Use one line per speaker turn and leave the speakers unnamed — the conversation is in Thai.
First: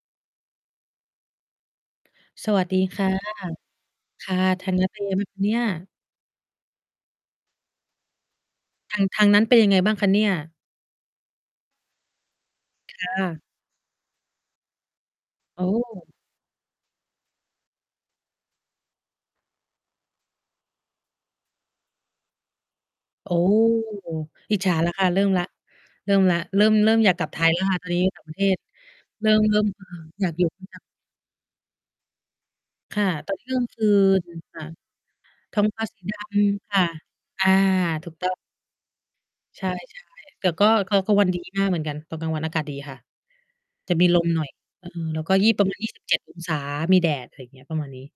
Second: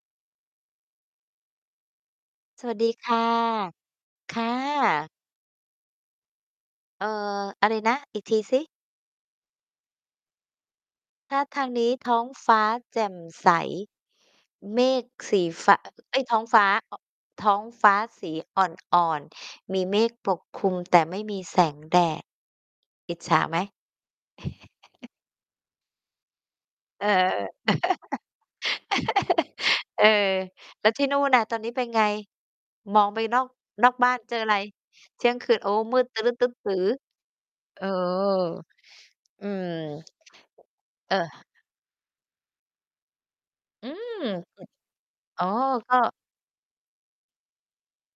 สว
ส
ัส
วั
ดี
สดี
ค
ค
่ะ
่ะ
ค
ค
่ะ
่
ทางนั้นเป็น
ะ
ยังไง บ้างคะเนี่ย?
เอ่อ อะไรนะ อีกทีสิ?
ทาง ทางนั้นเป็นยังไงบ้างคะเนี่ย?
ถ้าทางนี้ท้องฟ้า
ค
แจ่ม
่ะ
ใส เมฆสี
โอ
ฟ้า
้
เอ๊ย ท้องฟ้า อ ท้องฟ้าสีอ่อน ๆ มีเมฆปกคลุม แต่ไม่มีแสงแดด อิจ
โ
ฉ
อ้
าไหม?
อิจฉาแล้วค่ะ เริ่มแล้ว เริ่มแล้ว เริ่ม เริ่ม
เออ
อยากกลับไทยแล้วค่ะ ตอนนี้ ต่างประเทศ เริ่ม เริ่ม เอ่อ
เออ
อยากอยู่ [unintelligible]
แล้วที่นู่นน่ะตอนนี้เป็นไง?
ค
มอ
่ะ
งไป
ตอน
นอ
นี้
ก
เที่ยงค
น
ื
อกบ้าน
น
เจออะไร?
ค่ะ
เที่ยงคื
ท
น
้อ
โ
ง
อ้
ฟ้า
ม
ส
ื
ี
ด
ด
ตะลึดตึดต
ำ
ื
ค
๋อ
่ะ อา
เออ
ถูก ต้อง
อื
ใช
ม
่ ใช่ แต่ก็ ก็ ก็
เ
วัน ดี
ออ
มากเหมือนกัน ตอนกลางวันอากาศดีค่ะ
อื
จะมี
ม
ลมหน่อย
อ
เออ แล้วก็
อ๋อ
ยี่ ประมาณ ยี
ก
่
็
สิบเจ็ดองศา มีแดด อะไรอย่างเงี้ย ประมาณนี้